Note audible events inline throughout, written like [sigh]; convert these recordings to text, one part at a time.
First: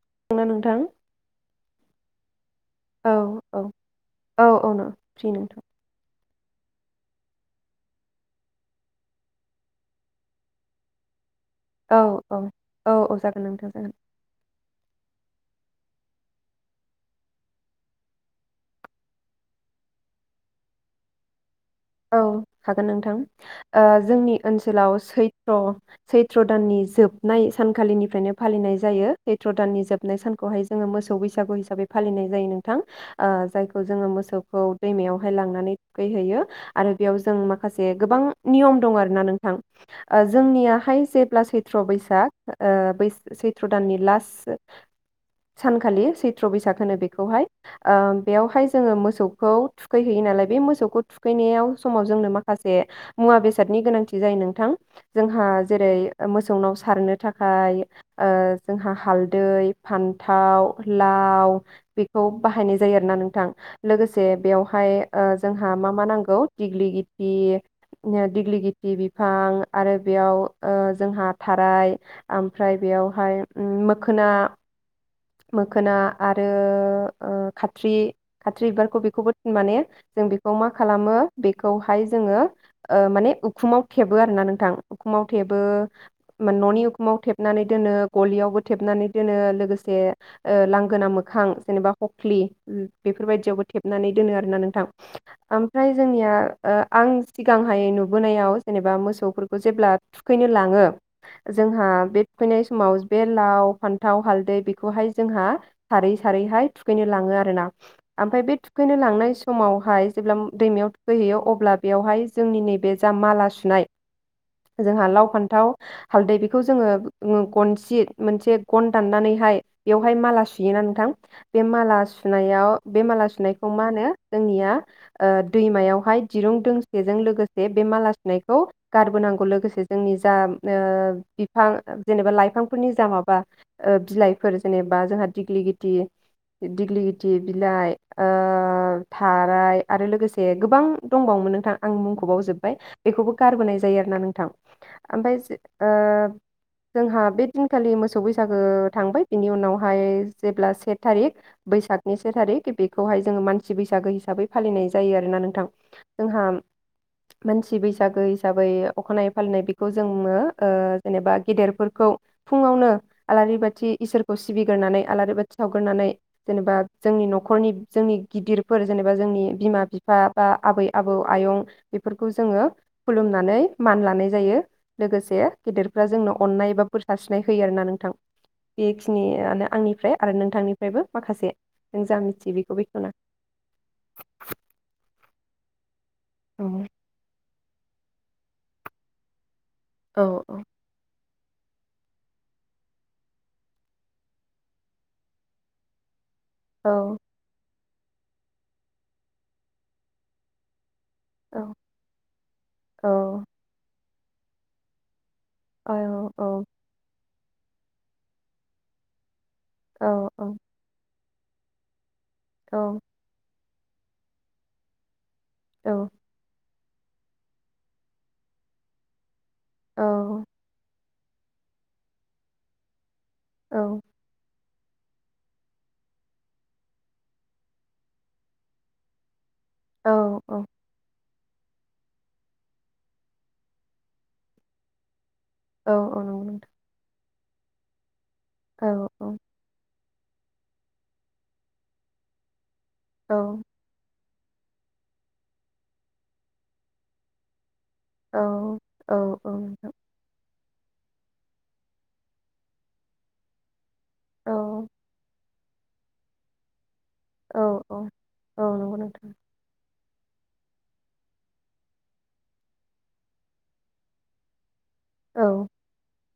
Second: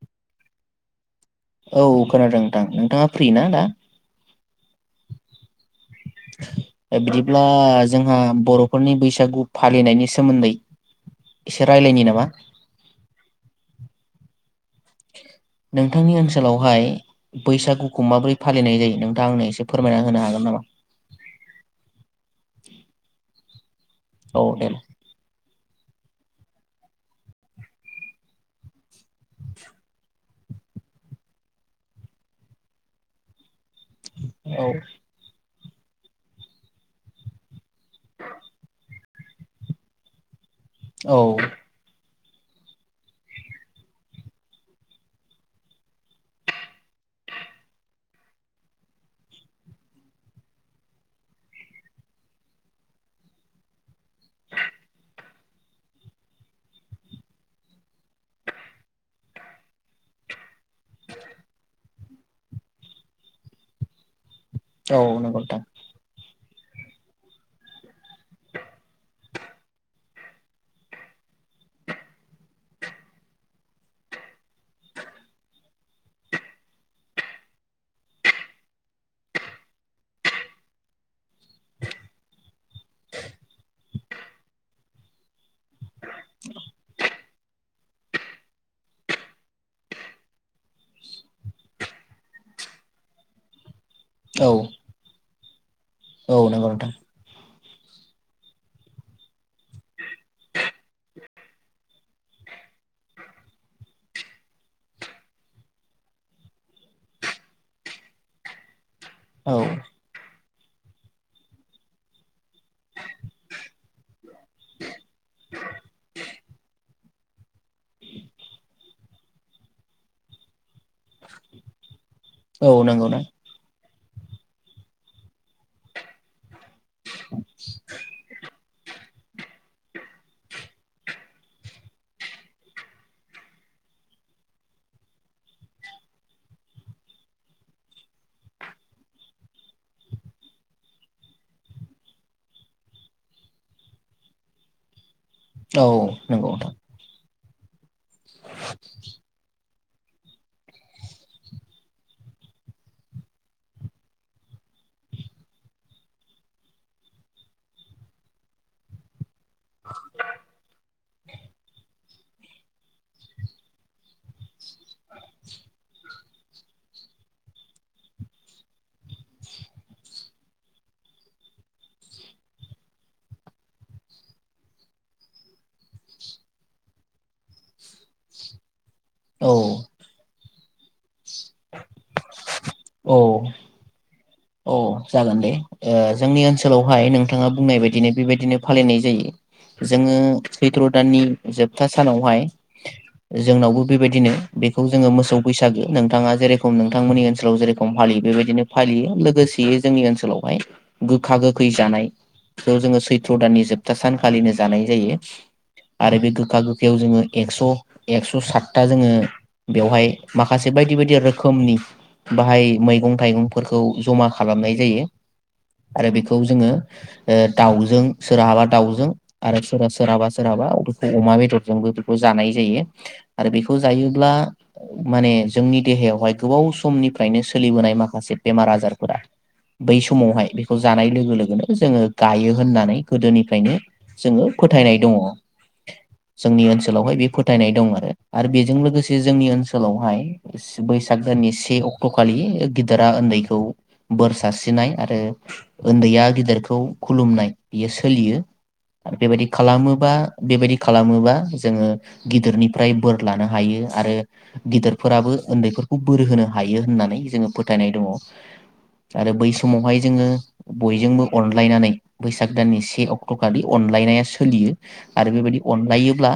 [unintelligible] ना नोंथां। औ खोनादों? नोंथाङा औ फ्रि ना औ दा औ औ न' फ्रि नोंथां। ए बिदिब्ला जोंहा बर'फोरनि बैसागु फालिनायनि सोमोन्दै एसे औ रायलायनि नामा औ औ औ जागोन नोंथां जागोन। नोंथांनि ओनसोलावहाय बैसागुखौ माबोरै फालिनाय जायो। नोंथाङा आंनो एसे फोरमायना होनो हागोन नामा? औ हागोन नोंथां ओ जोंनि औ दे ओनसोलाव सैथ थ्र सैथ्र दाननि जोबनाय सानखालिनिफ्रायनो फालिनाय जायो। सैथ्र दाननि जोबनाय सानखौहाय जोङो मोसौ बैसागु हिसाबै फालिनाय जायो नोंथां। ओ जायख खौ जोङो मोसौखौ दैमायावहाय लांनानै खै हैयो। आरो बेयाव जों माखासे गोबां नियम दं आरोना नोंथां। ओज जोंनियाहाय औ जेब्ला सैथ्र बैसाग ओ बै सैथ्र दाननि लास ओ सानखालि सैथ्र बैसाग होनो बेखौहाय। ओ बेयावहाय जोङो मोसौखौ थुखैहैयो नालाय बे मोसौखौ थुखैनायाव समाव जोंनो माखासे मुवा बेसादनि गोनांथि जायो नोंथां। जोंहा जेरै मोसौनाव सारनो थाखाय ओ जोंहा हालदै फान्थाव, लाव बेखौ बाहायनाय जायो आरोना नोंथां। लोगोस जे बेवहाय औ ओ नंगौ नोंथां जोंहा मा मा नांगौ दिग्लि गित दिग्लि गिथि बिफां आरो बेयाव ओ जोंहा थाराय ओमफ्राय बेयावहाय उम मोखोना मोखोना आरो ओ खाथ्रि खाथ्रि बिबारखौ बेखौबो माने जों बेखौ मा खालामो बेखौहाय जोङो ओ माने उखुमाव थेबो आरो ना नोंथां उखुमाव थेबो न'नि उखुमाव थेबनानै दोनो गलियावबो थेबनानै दोनो लोगो से ओ लांगोना मोखां जेनेबा खखलि बेफोरबायदियावबो थेब नानै दोनो आरो औ ना नोंथां फ्राय जोंनिया औ नंगौ ओ नोंथां आं सि सिगांहाय नुबोनायाव जेनेबा मोसौफोरखौ जेब्ला थुखैनो लाङो जोंहा बे थुखैनाय समाव बे लाव, फान्थाव, हालदै बेखौहाय जोंहा सारै सारैहाय थुखैनो लाङो आरो ना ओमफ्राय बे थुखैनो लांनाय औ समावहाय जेब्ला दैमायाव थुखैहैयो अब्ला बेवहाय जोंनि नैबे जा माला सुनाय जोंहा लाव, फान्थाव, हालदै बेखौ जोङो ङो गनस जि मोनसे गन दाननानै हाय बेवहाय माला सु बियोना नोंथां बे माला सुनायाव औ बे नंगौ ना माला सुनायखौ मा होनो जोंनिया ओ दैमायावहाय दिरुं दोंसेजों लोगोसे बे माला सुनायखौ गारबोनांगौ लोगोसे जोंनि जा ओ बिफां जेनेबा लाइफांफोरनि जा माबा ओ बिलाइ फोर जेनेबा जोंहा दिग्लि गित दिग्लि गिथि बिलाइ ओ थाराय आरो लोगोसे गोबां दंबावोमोन नोंथां आं मुंखौ बावजोबबाय बेखौबो गारबोनाय जायो आरोना नोंथां। ओमफ्राय औ ओ नंगौ नोंथां जोंहा बे जुनखालि मो सौ बैसागो थांबाय उनावहाय जेब्ला से थारिख बैसागनि से थारिख बेखौहाय जोङो मानसि बैसागो हिसाबै फालिनाय जायो आरोना नोंथां जोंहा मानसि बैसागो हिसाबै अखानायै फालिनाय बेखौ जोङो ओ जेनेबा गेदेरफोरखौ फुंवानो आलारि बाथि इसोर खौ सिबिग्रोनानै आलारि बाथि सावगोरनानै जेनेबा जोंनि न'खरनि जोंनि गिदिरफोर जेनेबा जोंनि बिमा-बिफा बा आबै-आबौ आयं बेफोरखौ जोङो खुलुमनानै मान लानाय जायो लोगोसे गेदेरफ्रा जोंनो अननाय बा बोर सारस्रिनाय होयो आर ना नोंथां बे औ खिनिआनो आंनिफ्राय आरो नों नोथांनिफ्रायबो माखासे नों जा मिथियो बेखौ बेखेवना औ औ जागोन दे ए जोंनि औ ओनसोलावहाय नोंथांआ बुंनाय बायदिनो बेबायदिनो फालिनाय जायो। जोंङो औ सैथ्र दाननि जोबथा सानावहाय जोंनावबो बेबायदिनो बेखौ जोंङो मोसौ बैसागो नोंथाङा जेरखम औ नोंथांमोननि ओनसोल जेर खम फालियो बेबायदिनो फालियो लो गोसेयै जोंनि ओनसोलावहाय गोखा औ गोखै जानाय बेखौ जोंङो सैथ्र दाननि जोबथा सान फालिनो जानाय जायो। औ आरो बे औ औ गोखा गोखायाव जोंङो एक्स-एक्स सातथा जोंङो औ बेवहाय औ माखासे बायदि-बायदि रोख खोमनि बाहाय औ मैगं थाइगं फोरखौ जमा‌ खालामनाय जायो। आरो बेखौ जोंङो ओ दाउजों सोरहाबा दाउजों आरो औ सोरा-सोराबा-सोराबा अमा बेदरजोंबो बेफोरखौ जानाय जायो। आरो बेखौ जायोब्ला माने जोंनि देहायावहाय गोबाव समनिफ्रायनो सोलिबोनाय माखासे बेमार आजारफोरा बै औ समावहाय बेखौ जानाय लोगो-लो गो जोंङो गायो होननानै गोदोनिफ्रायनो जोंङो फोथायनाय दंङ। औ औ नंगौ जोंनि नोंथां ओनसोलावहाय बेफोर फोथायनाय दं आरो। आरो बेजों औ लोगोसे औ जोंनि ओनसोलावहाय बैस-बैसाग दाननि से अक्ट' खालि गि देरा औ उन्दैखौ बोर सारस्रिनाय आरो उन्दैया गिदिरखौ खुलुमनाय बियो सोलियो औ औ आरो बेबायदि औ नोंथां खालामोबा बेबायदि खालामोबा जोङो गिदिरनिफ्राय बोर लानो हायो। आरो औ गिदिरफोराबो उन्दैफोरखौ बोरो होनो हायो होननानै जोङो औ फोथायनाय औ दङ औ नंगौ । नोंथां आरो बै समावहाय जोङो बयजोंबो अनलायनानै बैसाग दाननि से अक्ट' खालि अनलायनाया सोलियो । आरो बेबायदि औ अनलायोब्ला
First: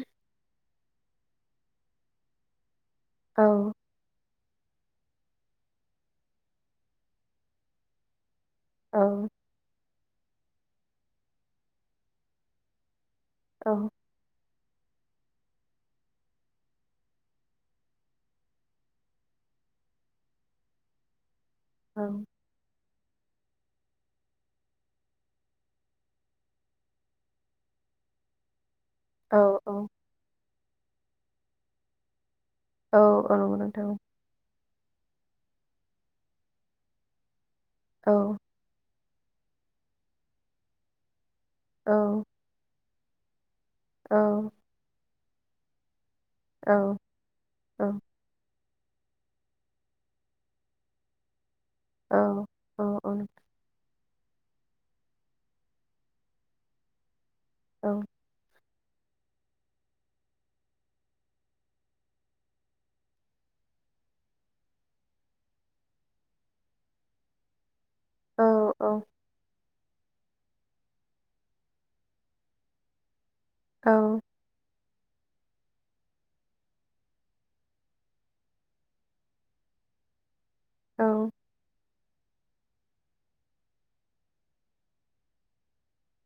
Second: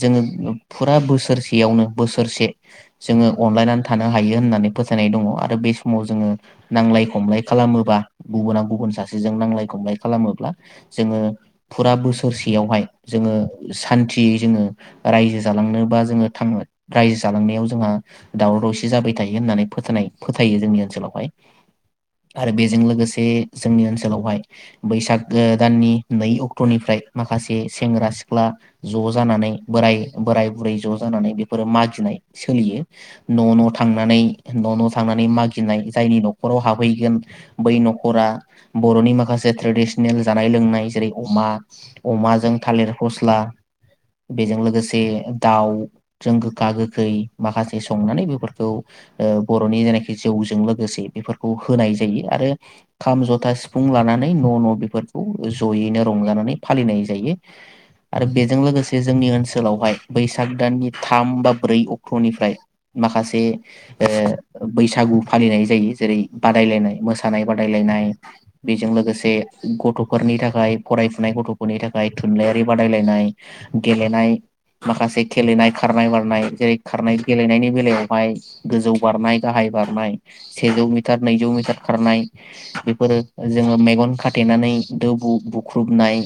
जोङो फुरा बोसोरसेयावनो बोसोरसे जोङो औ अनलायनानै थानो हायो। होननानै फोसथायनाय दङ आरो बे समाव जोङो नांलाय खमलाय खालामोबा गुबुना गुबुन औ सासेजों नांलाय खमलाय खालामोब्ला जोङो फुरा बोसोरसेयावहाय जोङो औ सान्थियै जोङो रायजो जालांनोबा जोङो थाङो रायजो जालांनायाव जोंहा दावराव दावसि जाबाय थायो होननानै फोथायनाय फोथायो जोंनि ओनसोलावहाय। आरो बेजों लोगोसे बे जोंनि ओनसोलावहाय बैसागो दाननि नै अक्ट'निफ्राय माखासे सेंग्रा सिख्ला ज' औ जानानै औ बोराय बोराय बुरै ज' जानानै बेफोरो मागिनाय सोलियो औ औ नंगौ नोंथां औ नोंथां औ न' नंगौ न' नोंथां थांनानै । न' न' थांनानै मागिनाय जायनि न'खराव हाबहैगोन बै औ न'खरा बर'नि माखा माखासे ट्रेडिसनेल जानाय लोंनाय जेरै अमा, औ अमाजों थालिर फस्ला औ बेजों लोगोसे दाउ जों गोखा औ गोखै माखासे संनानै बेफोरखौ ओ बर'नि जेनाखि जौजों लों लोगोसे बेफोर होनाय जायो आरो औ खाम, जथा, सिफुं लानानै नै न' न' बेफोरखौ ज'यैनो रंजानानै फालिनाय जायो। औ आरो बेजों लोगोसे जे जोंनि ओनसोलावहाय बैसाग दाननि थाम बा ब्रै अक्ट'निफ्राय माखासे ओ बैसागु फालिनाय जायो जेरै बादायलायनाय मोसानाय बादाय गेलेनाय बेजों लोगोसे गथ'फोरनि थाखाय फरायफुनाय गथ'फोरनि थाखाय थुनलाइयारि बादायलायनाय। गेलेनाय माखासे गेलेनाय खारनाय बारनाय। जेरै खारनाय गेलेनायनि बेलायावहाय गोजौ बारनाय, गाहाय बारनाय। सेजौ मिथार नंगौ नैजौ मिथार खारनाय बेफोरो जोङो मेगन खाथेनानै दो बु- बुख्रुबनाय,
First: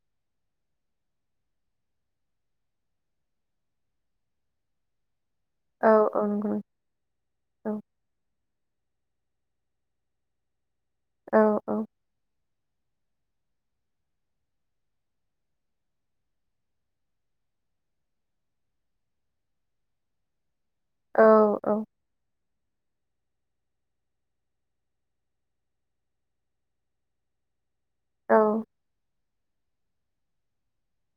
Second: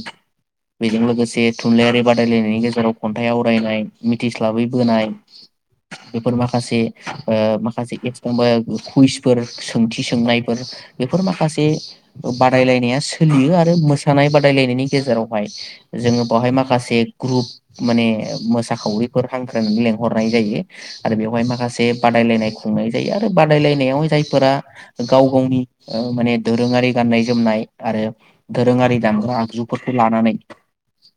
बेजों लोगोसे थुनलाइयारि बादायलायनायनि गेजेराव खन्थाइ आवरायनाय, मिथिस्लाबै बोनाय। नोंथां बेफोर माखासे ओ माखासे [unintelligible] कुइसफोर सोंथि सोंनायफोर बेफोर माखासे बादायलायनाया सोलियो आरो मोसानाय बादायलायनायनि गेजेरावहाय जोङो बावहाय माखासे ग्रुप माने मोसाखावरिफोर हांख्रायनानै लेंहरनाय जायो। आरो बेवहाय माखासे बादायलायनाय खुंनाय जायो आरो बादायलायनायाव जायफोरा गाव गावनि ओ माने दोरोङारि गाननाय जोमनाय आरो दोरोङारि दामग्रा आग जुफोरखौ लानानै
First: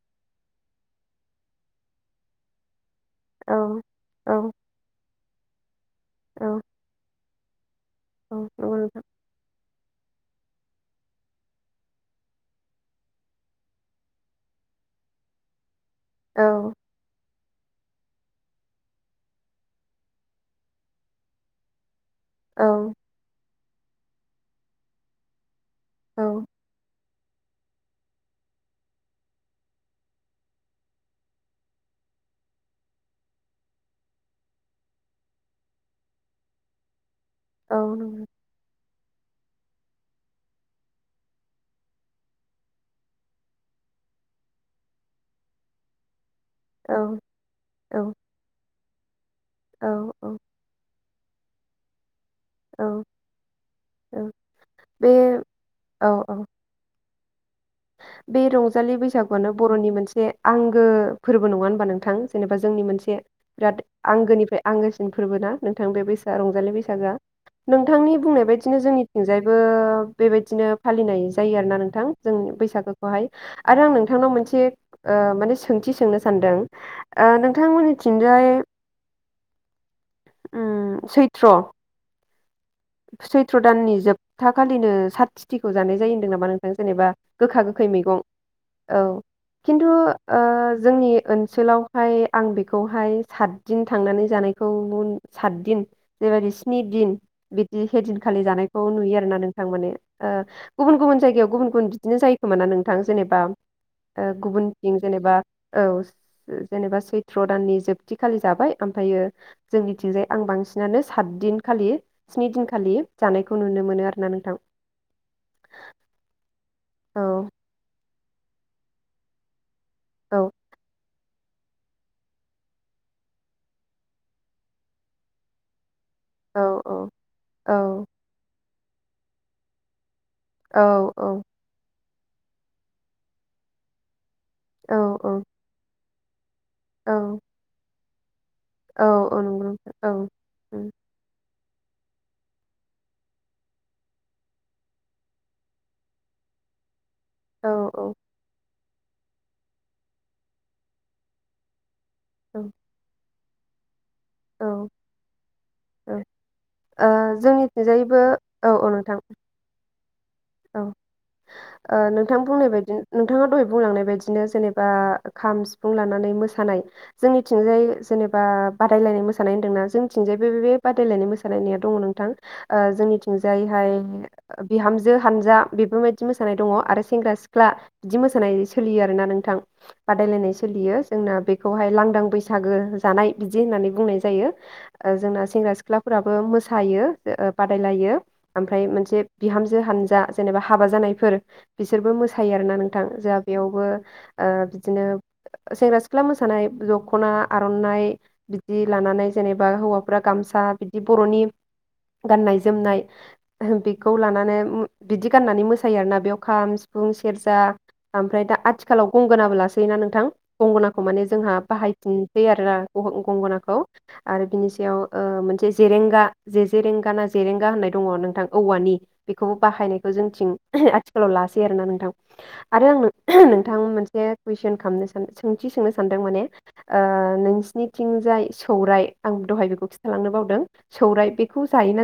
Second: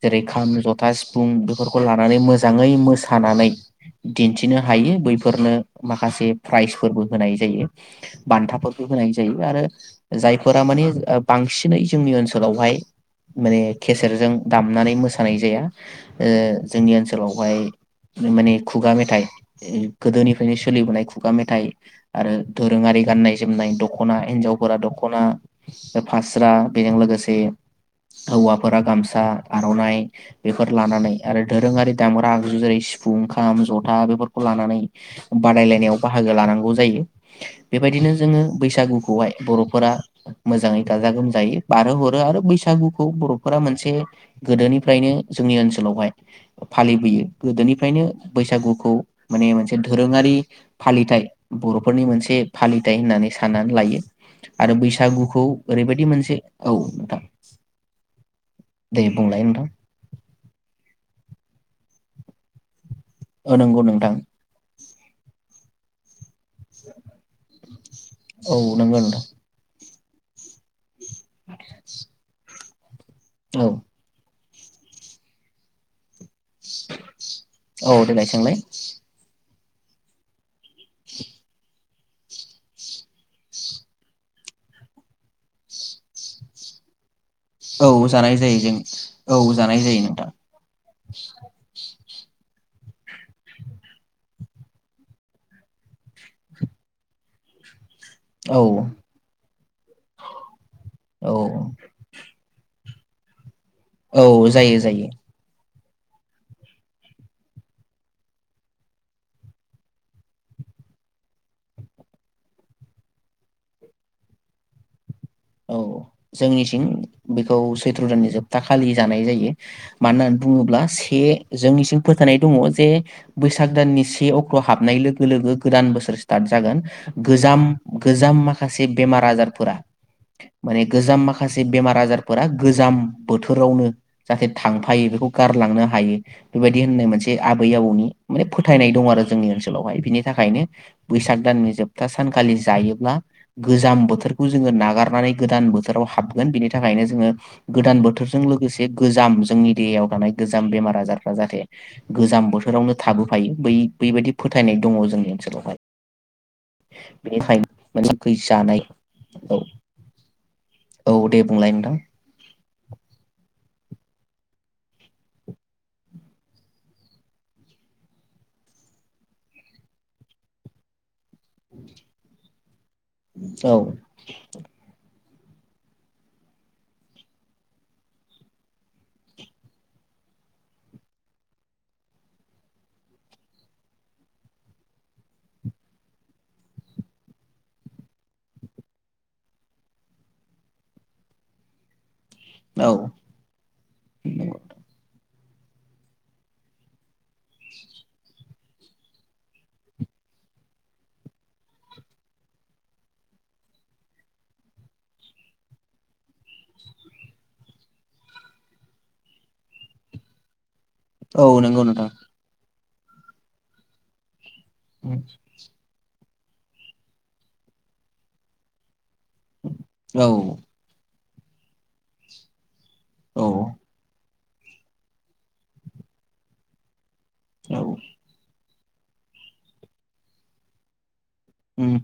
जेरै खाम, जथा, सिफुं बेफोरखौ लानानै मोजाङै मोस सानानै दिन्थिनो हायो। बै फोरनो माखासे प्राइजफोरबो होनाय जायो। बान्थाफोरखौ होनाय जायो आरो जायफोरा माने ओ बांसिनै जोंनि ओनसोलावहाय, माने खसेरजों दामनानै मोसानाय जाया। ओ औ जोंनि ओनसोलाव हाय माने खुगा मेथाइ, गोदोनिफ्रायनो सोलिबोनाय खुगा मेथाइ आरो औ दोरोङारि गान्नाय जोमनाय दखना हिन्जावफोरा दखना ओ औ फास्रा बेजों लोगोसे जे हौवाफोरा गामसा आर'नाइ बेफोर लानानै आरो दोरोङारि दामग्रा आगजु जेरै सिफुं ओं खाम जथा बेफोरखौ लानानै बादायलायनायाव बाहागो लानांगौ जायो। औ बेबायदिनो नंगौ जोङो बैसागु खौहाय बर'फोरा मोजाङै गाजा गोमजायै बारहो हरो आरो बैसागुखौ बर'फोरा मोनसे गोदोनिफ्रायनो जोंनि ओनसोलावहाय औ फालिबोयो औ गोदोनिफ्रायनो बैसागुखौ माने मोनसे औ औ धोरोङारि फालिथाय बर नि मोनसे स औ फालिथायाइ होननानै साननानै लायो, औ आरो बे बैसागुखौ ओरैबायदि मोनसे औ नोंथां‌। बे रंजालि बैसागुआनो नोंथां बरनि मोनसे आंगो। फोरबो नङा होनोमबा नोंथां? जेनेबा जोंनि मोनसे औ बिराद नंगौ नोंथां आंगोनिफ्राय आंगो। फोरबो ना नोंथां बे रंजालि बैसागोआ नोंथांनि बुंनाय औ बायदिनो नंगौ नोंथां जोंनिथिंजायबो। बेबायदिनो फालिनाय जायो आरोना नोंथां जोंनि। बैसागो- खौहाय औ आरो आं नोंथांनाव मोनसे माने ओ सोंथि सोंनो सानदों, ओ औ देलाय नोंथांमोननिथिंजाय सोंलाय उम सैत्र। सैथ्र दाननि जोबथा खालिनो साथथुथिखौ जानाय जायो होनदों नामा नोंथां जेनेबा गोखा गोखै औ मैगं जानाय जायो जों औ जानाय खिन्थु जायो नोंथां ओ जोंनि ओनसोलाव। ओमफ्राय आं बेखौहाय सातदिन थांनानै जानायखौ सातदिन जेबायदि स्नि दिन। बिदि बे दिनखालि जानायखौ औ नुयो आरो ना नों- थां माने ओ गुबुन गुबुन जायगायाव औ गुबुन बिदिनो जायोखोमा ना नों- थां जेनबा। औ ओ जायो गुबुनथिं जायो जेनेबा। औ, जेनेबा सैथ्र' दाननि जोबथिखालि जाबाय ओमफ्रायो जोंनिथिंजाय आं बांसिनानो सात दिनखालि। स्नि दिनखालि जानायखौ नुनो मोनो आरो ना नोंथां? औ जोंनिथिं औ बेखौ सैथ्र। दाननि जोबथा खालि जानाय जायो। मानो औ होननानै बुङोब्ला से जोंनिसिम फोथायनाय दङ जे बैसाग दाननि से अक्ट' हाबनाय लोगो लोगो गोदान बोसोर। स्टार्ट औ जागोन गोजाम औ गोजाम माखासे माखासे बेमार आजारफोरा। औ माने गोजाम माखासे बेमार आजार बा गोजाम बोथोरावनो। जाहाथे औ थांफायो बेखौ गारलांनो हायो। बेबायदि होननाय औ मोनसे आबै आबौनि माने फोथायनाय औ दं आरो औ जोंनि नंगौ नोंथां ओनसोलावहाय औ बिनि थाखायनो उम बैसाग दाननि जोबथा सानखालि जायोब्ला गोजां बोथोरखौ जोङो नागार गोदान बोथोराव हाबगोन बेनि थाखायनो जो औ गोदान बोथोरजों लोगोसे जे गोजाम जोंनि देहायाव थानाय गोजाम बेमार आजारफ्रा जाहाथे गोजां औ बोथोरावनो थाबो थायो बै बेबायदि फोथायनाय दङ जोंनि औ ओनसोलावहाय ओ बेखाय जोंनिथिंजायबो मानेै औ जानाय औ नोंथां औ औ नोंथां बुंनाय बायदि नोंथाङा दहाय बुंलांनाय बायदिनो जेनेबा खाम सिफुं लानानै मोसानाय जोंनिथिंजाय जेनेबा बादायलायनाय मोसानाय होन्दोंना जोंनिथिंजाय बे बादायलायनाय मोसा लायनाया दं नोंथां औ जोंनिथिंजायैहाय बिहामजो हानजा बेफोरबायदि मोसानाय दं आरो सेंग्रा सिख्ला बिदि मोसानाय सोलियो आरोना नोंथां बादायलायनाय सोलियो जोंना बेखौहाय लांदां बैसागो जानाय बिदि होननानै बुंनाय जायो जोंना सेंग्रा सिख्लाफोराबो मोसायो बादायलायो ओमफ्राय मोनसे बि हामजो जेनेबा हाबा जानायफोर बिसोरबो मोसा सायो आरोना औ नोंथां जोंहा बेयावबो ओ बिदिनो सेंग्रा सिख्ला मोसानाय दख'ना आर'नाइ बिदि लानानै जेनेबा हौवाफ्रा गामसा बिदि बर'नि गाननाय जोमनाय बेखौ लानानै बिदि गाननानै मोसायो आरोना बेयाव खाम सिफुं सेरजा ओमफ्राय दा आथिखालाव गंगोनाबो लासै ना नोंथां गंगोना खौ माने औ जोंहा नंगौ नोंथां बाहायफिनसै आरोना। गंगनाखौ आरो बिनि सायाव मोनसे जेरेंगा जे जेरेंगाना जेरेंगा होननाय दङ नोंथां औवानि बेखौबो बाहायनायखौ औ जोंनिथिं आथिखालाव लासै आरोना नोंथां। आरो आं औ नोंथां मोनसे कुइसन खालामनो सान सोंथि सोंनो सानदों माने ओ नों औ सिनिथिंजाय सौराय आं दहाय बेखौ खिन्थालांनो बावदों सौराय बे उम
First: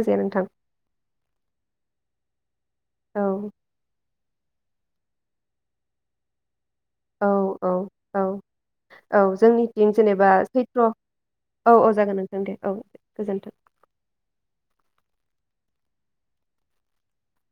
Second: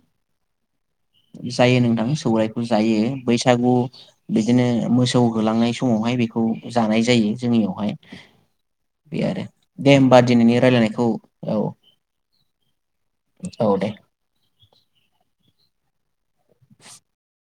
जायो नोंथां। सौराय। जायो औ बैसागु बि बिदिनो मोसौ होलांनाय समावहाय बेखौ जानाय औ जायो औ जोंनियावहाय औ औ बे आरो जोंनिथिं दे होमबा जेनेबा दिनैनि रायलायनायखौ औ। थां दे औ। गोजोन्थों। औ दे [unintelligible]